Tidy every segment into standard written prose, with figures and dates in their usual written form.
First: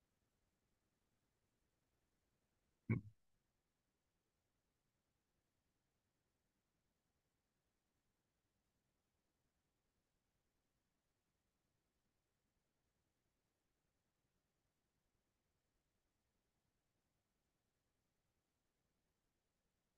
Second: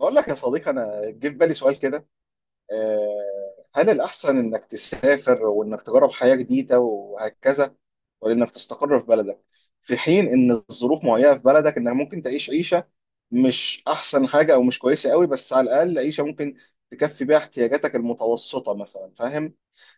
بقول لك يا صديقي، انا جه في بالي سؤال كده. هل الاحسن انك تسافر وانك تجرب حياة جديدة وهكذا، ولا انك تستقر في بلدك؟ في حين ان الظروف معينة في بلدك انك ممكن تعيش عيشة مش احسن حاجة او مش كويسة قوي، بس على الاقل عيشة ممكن تكفي بيها احتياجاتك المتوسطة مثلا، فاهم؟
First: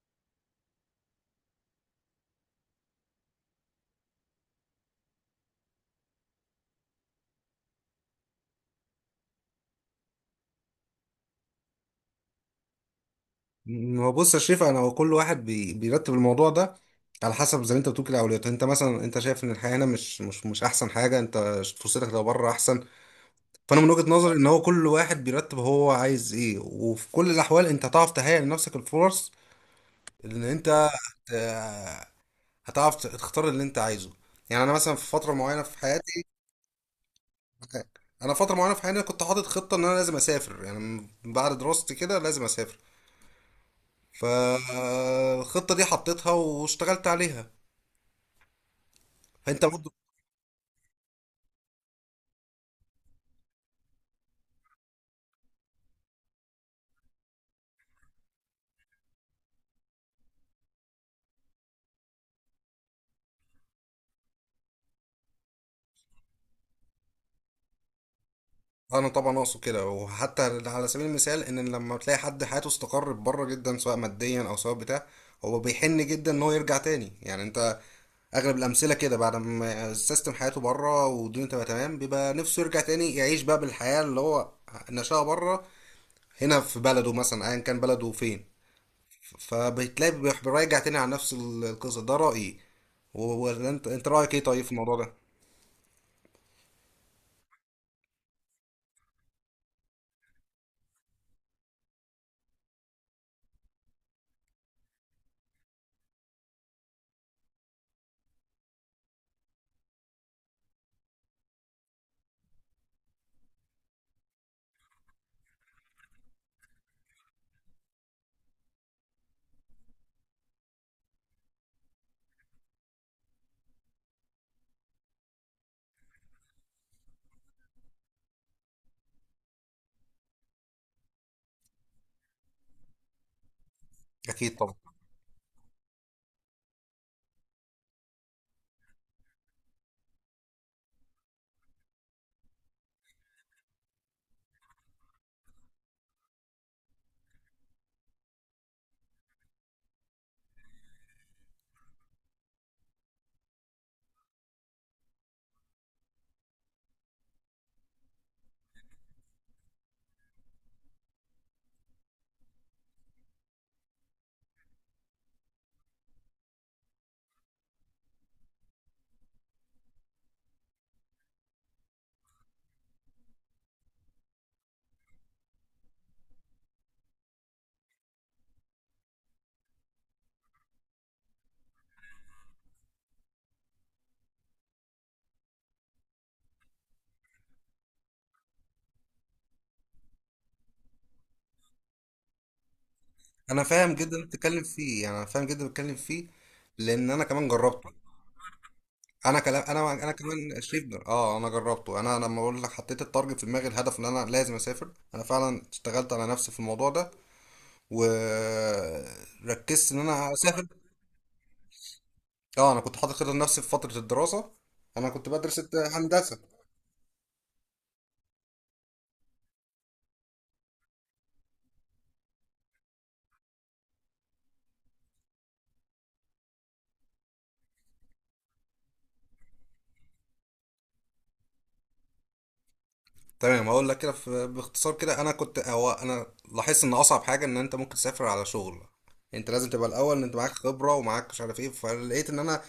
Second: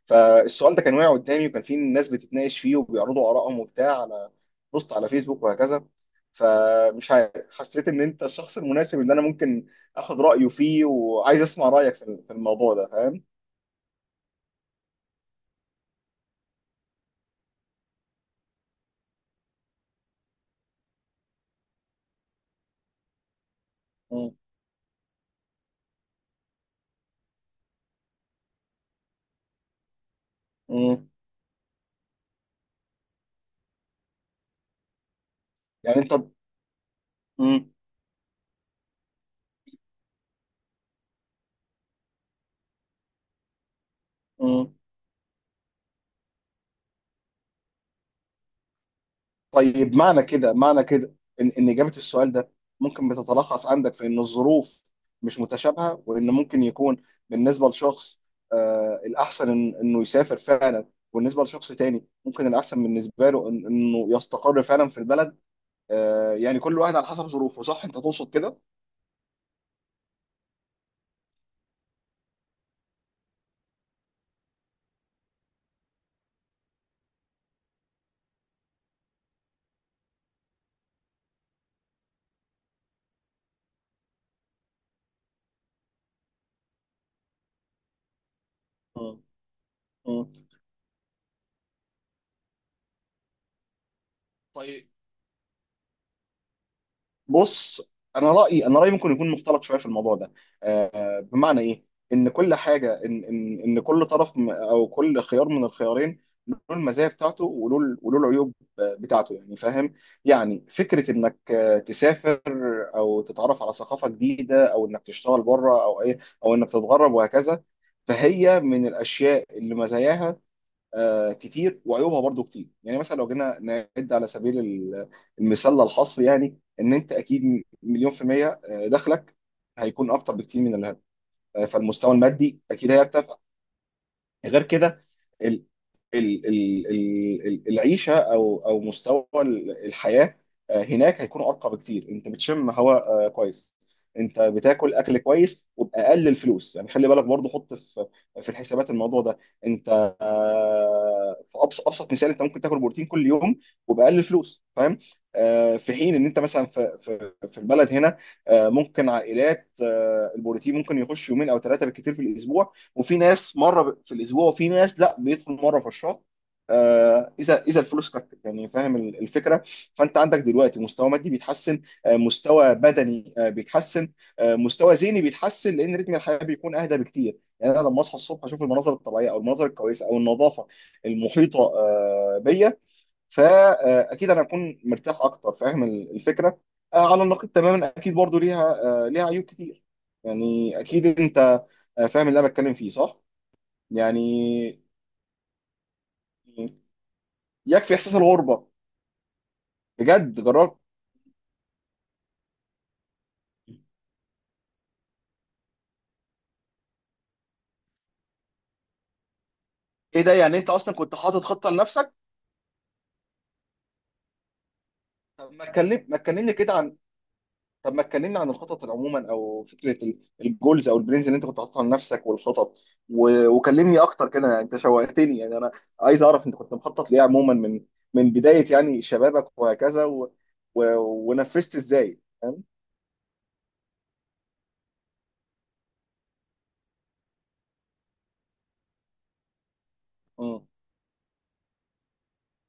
فالسؤال ده كان واقع قدامي، وكان في ناس بتتناقش فيه وبيعرضوا آرائهم وبتاع على بوست على فيسبوك وهكذا. فمش عارف، حسيت ان انت الشخص المناسب اللي انا ممكن اخد رايه فيه، وعايز اسمع رايك في الموضوع ده، فاهم؟ ما هو بص يا شريف، انا هو كل واحد بيرتب الموضوع ده على حسب زي ما انت بتقول كده اولوياته. انت مثلا انت شايف ان الحياه هنا مش احسن حاجه، انت فرصتك لو بره احسن. فانا من وجهه مم. نظري ان هو كل واحد بيرتب هو عايز ايه، وفي كل الاحوال انت هتعرف تهيئ لنفسك الفرص ان انت مم. آه، هتعرف تختار اللي انت عايزه. يعني انا مثلا في فتره معينه في يعني انت. حياتي، مم. انا فتره معينه في حياتي كنت حاطط خطه ان انا لازم اسافر، يعني من بعد دراستي كده لازم اسافر. مم. فالخطه دي حطيتها واشتغلت عليها. انت برضه طيب، معنى كده، معنى كده ان اجابه السؤال ده ممكن بتتلخص عندك في ان الظروف مش متشابهه، وان ممكن يكون بالنسبه لشخص آه الاحسن إن انه يسافر فعلا، وبالنسبه لشخص تاني ممكن الاحسن بالنسبه له إن انه يستقر فعلا في البلد. آه، يعني كل واحد على حسب ظروفه، صح؟ انت تقصد كده؟ انا طبعا اقصد كده، وحتى على سبيل المثال ان لما تلاقي حد حياته استقرت بره جدا سواء ماديا او سواء بتاع، هو بيحن جدا ان هو يرجع تاني. يعني انت اغلب الامثله كده بعد ما السيستم حياته بره والدنيا تبقى تمام بيبقى نفسه يرجع تاني يعيش بقى بالحياه اللي هو نشأها بره، هنا في بلده مثلا ايا كان بلده فين. مم. فبتلاقي مم. بيراجع تاني على نفس القصه. ده رايي، ولا انت رايك ايه طيب في طيب، الموضوع ده؟ بص، انا رايي ممكن يكون مختلط شويه في الموضوع ده. بمعنى ايه؟ ان كل حاجه، ان ان كل طرف او كل خيار من الخيارين له المزايا بتاعته، وله وله العيوب بتاعته، يعني فاهم؟ يعني فكره انك تسافر او تتعرف على ثقافه جديده، او انك تشتغل بره او ايه، او انك تتغرب وهكذا، فهي من الاشياء اللي مزاياها كتير وعيوبها برضو كتير. يعني مثلا لو جينا نعد على سبيل المثال للحصر، يعني ان انت اكيد مليون في المية دخلك هيكون اكتر بكتير من الهرم. فالمستوى المادي اكيد هيرتفع. اكيد غير طبعا. كده، العيشه او او مستوى الحياه هناك هيكون ارقى بكتير. انت بتشم هواء كويس، انت بتاكل اكل كويس وباقل الفلوس، يعني خلي بالك برضه، حط في الحسابات الموضوع ده. انت في ابسط مثال انت ممكن تاكل بروتين كل يوم وباقل الفلوس، فاهم؟ في حين ان انت مثلا في البلد هنا ممكن عائلات، البروتين ممكن يخش يومين او ثلاثه بالكثير في الاسبوع، وفي ناس مره في الاسبوع، وفي ناس لا، بيدخل مره في الشهر اذا الفلوس كفت، يعني فاهم الفكره؟ فانت عندك دلوقتي مستوى مادي بيتحسن، مستوى بدني بيتحسن، مستوى ذهني بيتحسن، لان رتم الحياه بيكون اهدى بكتير. يعني انا لما اصحى الصبح اشوف المناظر الطبيعيه او المناظر الكويسه او النظافه المحيطه بيا، فاكيد انا هكون مرتاح اكتر، فاهم الفكره؟ على النقيض تماما اكيد برضو ليها ليها عيوب كتير. يعني اكيد انت فاهم اللي انا بتكلم فيه، صح؟ انا فاهم جدا اللي بتتكلم يعني فيه، يعني انا فاهم جدا اللي بتتكلم فيه لان انا كمان جربته. يكفي احساس الغربه. انا كلام انا بجد كمان جربت؟ شريف انا جربته. انا لما اقول لك حطيت التارجت في دماغي الهدف ان انا لازم اسافر، انا فعلا اشتغلت على نفسي في الموضوع ده وركزت ان ايه ده! انا يعني اسافر. انت اصلا كنت حاطط خطه لنفسك؟ اه انا كنت حاطط خطه لنفسي في فتره الدراسه، انا كنت طب بدرس ما اتكلم ما هندسه. اتكلمني كده عن، طب ما اتكلمني عن الخطط عموما او فكره الجولز او البلانز اللي انت كنت حاططها لنفسك والخطط و... وكلمني اكتر كده، يعني انت شوقتني. يعني انا عايز اعرف انت كنت مخطط ليه عموما من من بدايه يعني شبابك وهكذا و... ونفذت ازاي، فاهم؟ تمام هقول لك كده باختصار كده، انا كنت هو انا لاحظت ان اصعب حاجه ان انت ممكن تسافر على شغل انت لازم تبقى الاول ان انت معاك م- خبره ومعاك مش عارف ايه. فلقيت ان انا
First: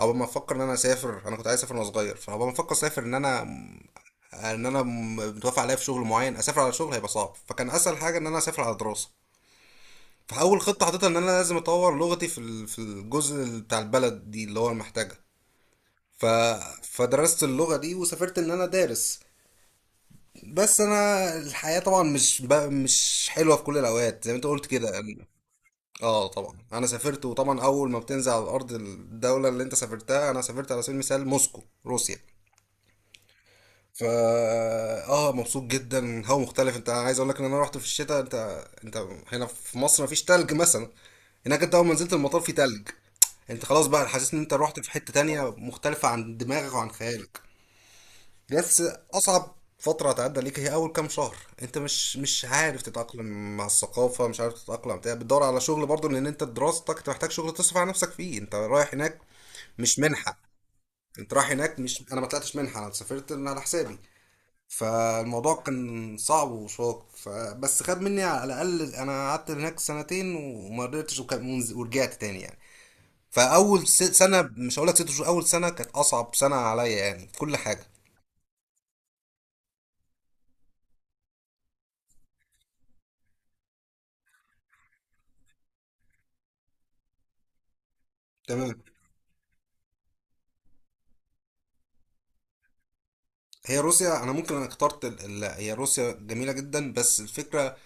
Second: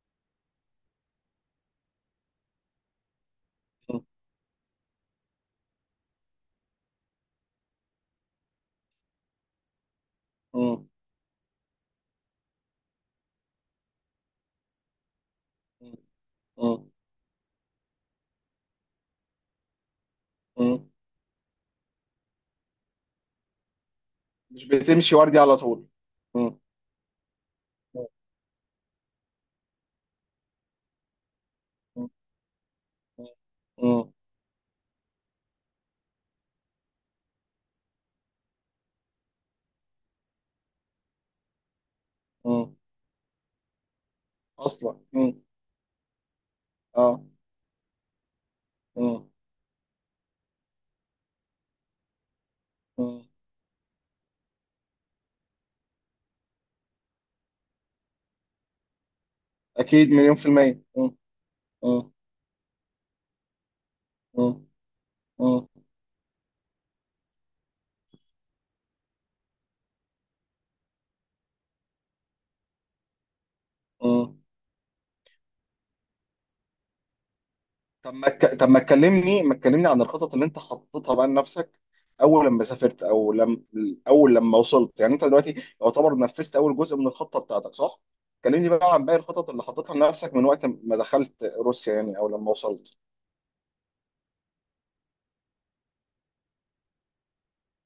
اول ما افكر ان انا اسافر، انا كنت عايز اسافر وانا صغير، فاول ما افكر اسافر ان انا م- ان انا متوافق عليا في شغل معين اسافر على شغل هيبقى صعب، فكان اسهل حاجه ان انا اسافر على دراسه. فاول م- خطه حطيتها ان انا لازم اطور لغتي في في الجزء بتاع البلد دي اللي هو محتاجها. م- ف م- فدرست اللغه دي وسافرت ان انا دارس. بس م- انا الحياة طبعا مش حلوة في كل الاوقات زي ما انت مش قلت كده. بتمشي وردي على طول. اه طبعا انا سافرت، وطبعا اول ما بتنزل على ارض الدولة اللي انت سافرتها، انا سافرت على سبيل المثال موسكو م- روسيا. فا مم. اه مبسوط جدا. هو مختلف، انت عايز اقول لك ان انا رحت في الشتاء. انت هنا في مصر مفيش تلج مثلا، هناك انت اول ما نزلت المطار في مم. تلج. انت خلاص بقى حاسس ان انت رحت في اصلا حتة مم. تانية مختلفة عن دماغك وعن اه. خيالك. بس مم. اصعب فتره هتعدي عليك هي اول كام شهر. انت مش عارف مم. تتاقلم مع الثقافه، مش عارف تتاقلم بتاع، بتدور على شغل برضه لان انت دراستك انت محتاج شغل تصرف على نفسك فيه. انت رايح هناك مش اكيد مليون منحه، في المية. مم. انت رايح هناك مش، مم. انا ما طلعتش منحه، انا سافرت من على حسابي. مم. فالموضوع مم. كان صعب وشاق. فبس خد مني على الاقل انا قعدت هناك سنتين وما قدرتش ورجعت تاني يعني. فاول مم. سنه، مش هقول لك ست شهور، اول سنه كانت اصعب سنه عليا يعني في كل حاجه. طب ما ك... طب ما تكلمني عن الخطط اللي انت حطيتها بقى لنفسك اول لما سافرت او لما اول لما وصلت. يعني انت دلوقتي يعتبر نفذت اول جزء من الخطة بتاعتك، صح؟ كلمني تمام، بقى عن باقي الخطط اللي حطيتها لنفسك من وقت ما دخلت روسيا، يعني او لما وصلت. هي روسيا انا ممكن انا اخترت هي روسيا جميله جدا، بس الفكره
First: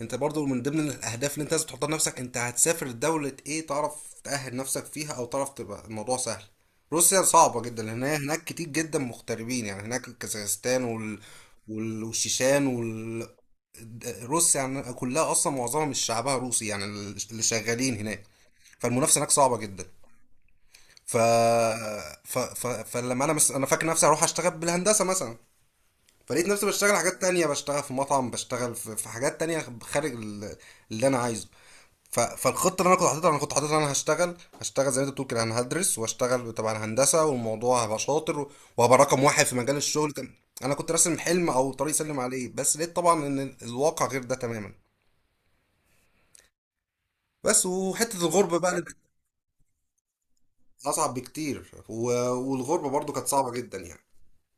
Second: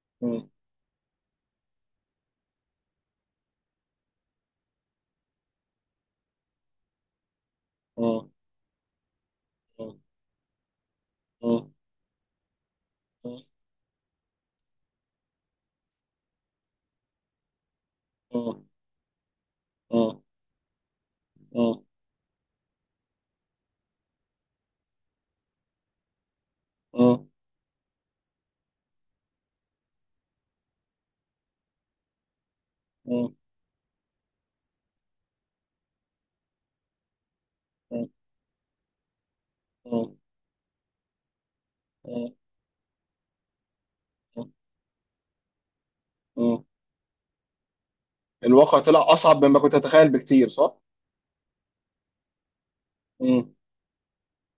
انت برضو مم. من ضمن الاهداف اللي انت لازم تحطها لنفسك انت هتسافر لدوله ايه، تعرف تأهل نفسك فيها او تعرف تبقى الموضوع سهل. روسيا صعبه جدا لان هي مم. هناك كتير جدا مغتربين، يعني مم. هناك كازاخستان مم. والشيشان روسيا يعني كلها اصلا معظمها مش شعبها روسي يعني اللي شغالين هناك. مم. فالمنافسه هناك صعبه جدا. مم. ف... مم. فلما انا انا فاكر نفسي هروح اشتغل بالهندسه مثلا، فلقيت نفسي بشتغل حاجات مم. تانية، بشتغل في مطعم، بشتغل في, في حاجات تانية خارج اللي انا عايزه. فالخطة اللي انا كنت حاططها، انا كنت حاططها انا هشتغل زي ما انت بتقول كده، انا هدرس واشتغل تبع الهندسة والموضوع هبقى مم. شاطر وهبقى رقم واحد في مجال الشغل. مم. كان انا كنت راسم حلم او طريق سلم مم. عليه، بس لقيت طبعا ان الواقع غير ده تماما. مم. بس وحتة الغربة بقى الواقع اللي كانت طلع أصعب مما كنت أتخيل بكتير، صح؟ اصعب بكتير، و- والغربة برضو كانت صعبة مم. جدا يعني.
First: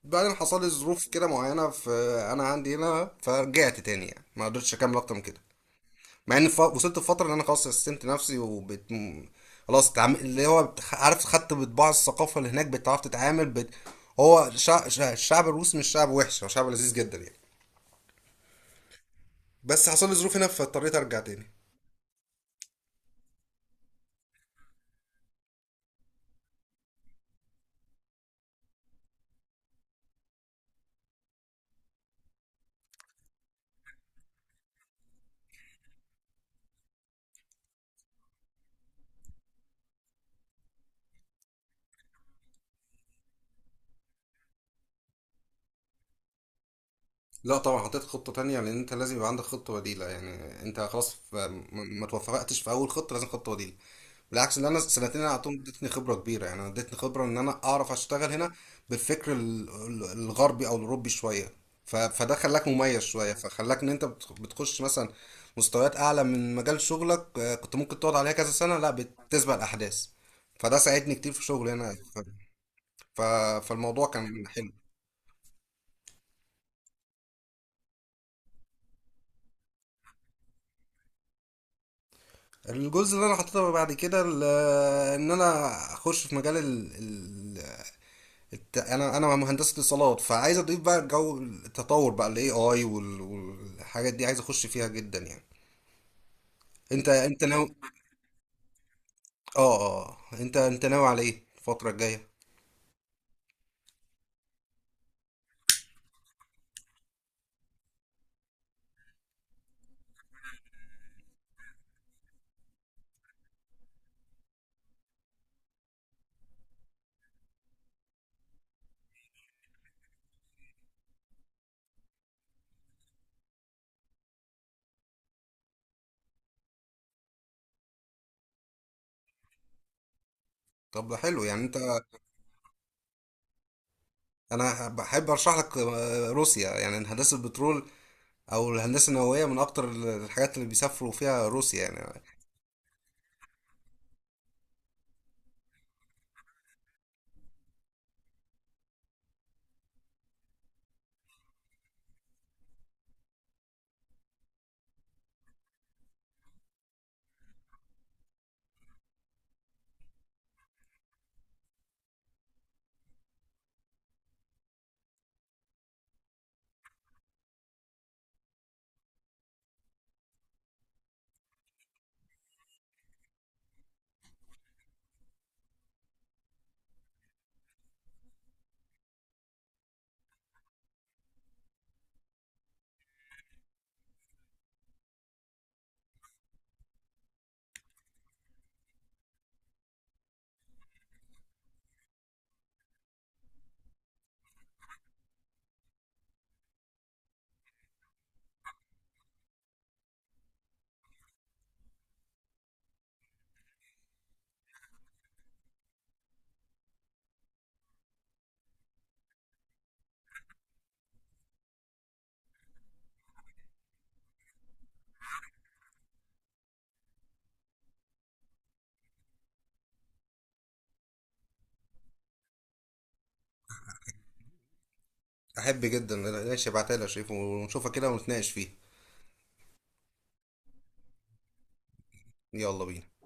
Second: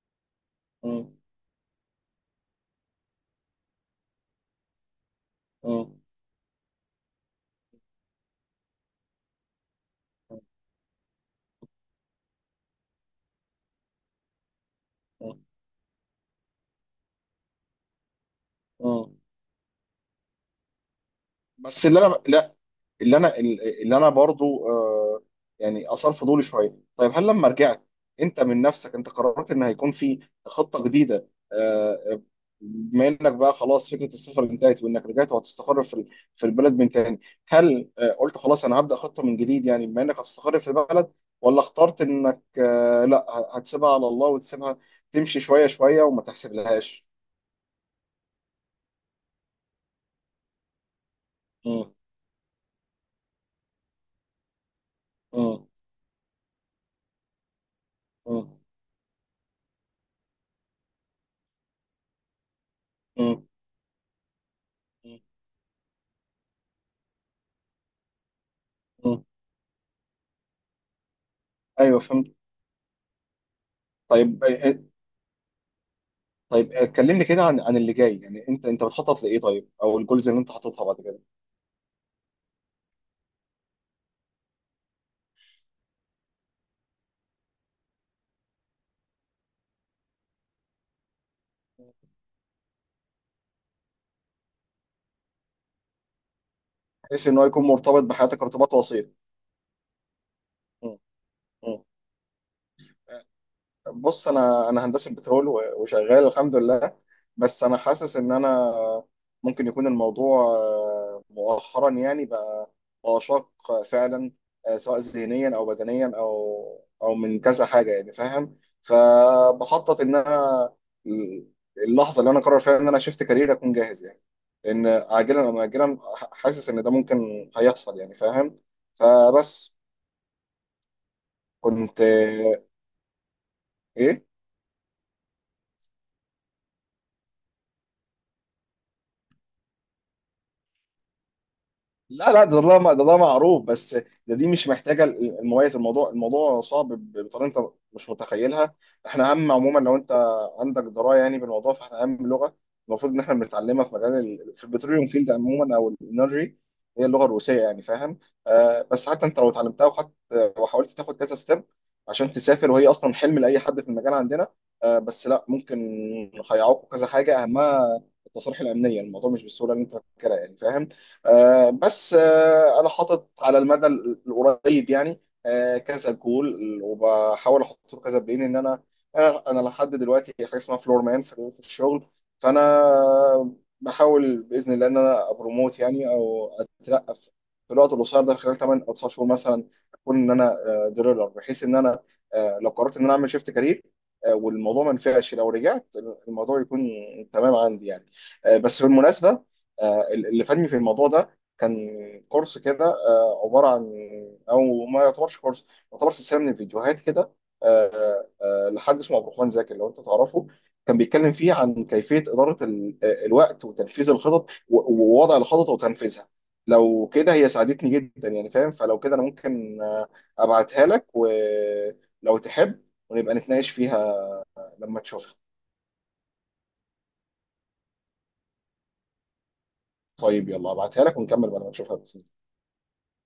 بعدين حصل لي ظروف مم. كده معينة في انا عندي هنا فرجعت تاني، يعني ما قدرتش اكمل اكتر من كده. مم. مع ان وصلت لفتره ان انا خلاص سستمت نفسي خلاص اللي هو عارف خدت بطباع الثقافه اللي هناك بتعرف تتعامل هو الشعب الروسي مش شعب وحش، هو شعب لذيذ جدا يعني. مم. بس حصل لي ظروف هنا فاضطريت ارجع تاني. بس اللي انا لا اللي انا اللي انا برضو آه، يعني اثار فضولي شويه. طيب، هل لما رجعت انت من نفسك انت قررت ان هيكون في خطه جديده آه، بما انك بقى خلاص فكره السفر انتهت، وانك رجعت وهتستقر في البلد من تاني، هل آه قلت خلاص انا هبدا خطه من جديد، يعني بما انك هتستقر في البلد، ولا اخترت انك آه لا هتسيبها على الله وتسيبها تمشي شويه شويه وما تحسب لهاش؟ لا طبعا حطيت خطه تانية، لان انت لازم يبقى عندك خطه بديله. يعني انت خلاص ما مم، ما توفقتش في اول خطه لازم خطه بديله. بالعكس اللي انا سنتين انا اعطيهم مم، ادتني خبره كبيره، يعني انا ادتني خبره ان انا اعرف اشتغل هنا مم، بالفكر الغربي او الاوروبي شويه. فده خلاك مميز شويه، مم، فخلاك ان انت بتخش مثلا مستويات اعلى من مجال شغلك كنت ممكن تقعد عليها كذا سنه، لا مم. بتسبق الاحداث. فده ساعدني كتير في شغلي هنا. ايوه فهمت. ف- فالموضوع طيب كان حلو. طيب كلمني كده عن اللي جاي. يعني انت انت بتخطط لايه طيب، او الجولز اللي انت حاططها بعد كده، الجزء اللي انا حطيته بعد كده ان انا اخش في مجال انا مهندس اتصالات، فعايز اضيف بقى جو التطور بقى الاي اي والحاجات دي عايز اخش فيها جدا يعني. انت بحيث ان انت هو يكون ناوي مرتبط بحياتك ارتباط وثيق؟ انت انت م. ناوي على ايه م. الفتره الجايه؟ بص، انا هندسه بترول وشغال الحمد لله، بس انا حاسس ان انا ممكن يكون الموضوع مؤخرا يعني بقى شاق فعلا، سواء ذهنيا او بدنيا او من كذا حاجه، يعني فاهم؟ فبخطط ان انا اللحظه اللي انا قرر فيها ان انا شفت كارير اكون جاهز، يعني لان عاجلا او اجلا حاسس ان ده ممكن هيحصل، يعني فاهم؟ فبس طب ده حلو. يعني انت كنت ايه. انا بحب ارشح لك روسيا، يعني هندسه البترول او الهندسه النوويه من اكتر الحاجات اللي بيسافروا فيها روسيا يعني. لا لا، ده معروف، بس دي مش محتاجه المميز. الموضوع، الموضوع صعب بطريقه انت مش متخيلها. احنا اهم عموما، لو انت عندك درايه يعني بالموضوع، فاحنا اهم لغه المفروض ان احنا بنتعلمها في مجال في البتروليوم فيلد عموما او الانرجي، هي اللغه الروسيه، يعني فاهم؟ آه، بس حتى انت لو اتعلمتها وخدت وحاولت تاخد كذا ستيب عشان تسافر، وهي اصلا حلم لاي حد في المجال عندنا، آه بس لا ممكن هيعوقوا كذا حاجه، اهمها التصاريح الامنيه. الموضوع مش بالسهوله اللي انت فاكرها، يعني فاهم؟ بس انا حاطط على المدى القريب يعني كذا جول، وبحاول احطه كذا بلين. ان انا انا لحد دلوقتي حاجه اسمها فلور مان في الشغل، فانا بحاول باذن الله ان انا ابروموت يعني او اترقى في في الوقت القصير ده، خلال 8 او 9 شهور مثلا اكون ان انا دريلر، بحيث ان انا لو قررت ان انا اعمل شيفت كارير والموضوع ما نفعش لو رجعت الموضوع يكون تمام عندي يعني. بس بالمناسبه، اللي فادني في الموضوع ده كان كورس كده عباره عن، او ما يعتبرش كورس، يعتبر سلسله من الفيديوهات كده لحد اسمه عبد الرحمن زاكر، لو انت تعرفه. كان بيتكلم فيه عن كيفيه اداره الوقت وتنفيذ الخطط ووضع الخطط وتنفيذها. لو كده، هي ساعدتني جدا يعني فاهم. فلو كده انا ممكن ابعتها لك، ولو تحب ونبقى نتناقش فيها لما تشوفها. احب جدا، ماشي ابعتها لي يا شريف ونشوفها كده ونتناقش فيها. طيب، يلا ابعتها لك ونكمل بعد ما تشوفها بس. يلا بينا.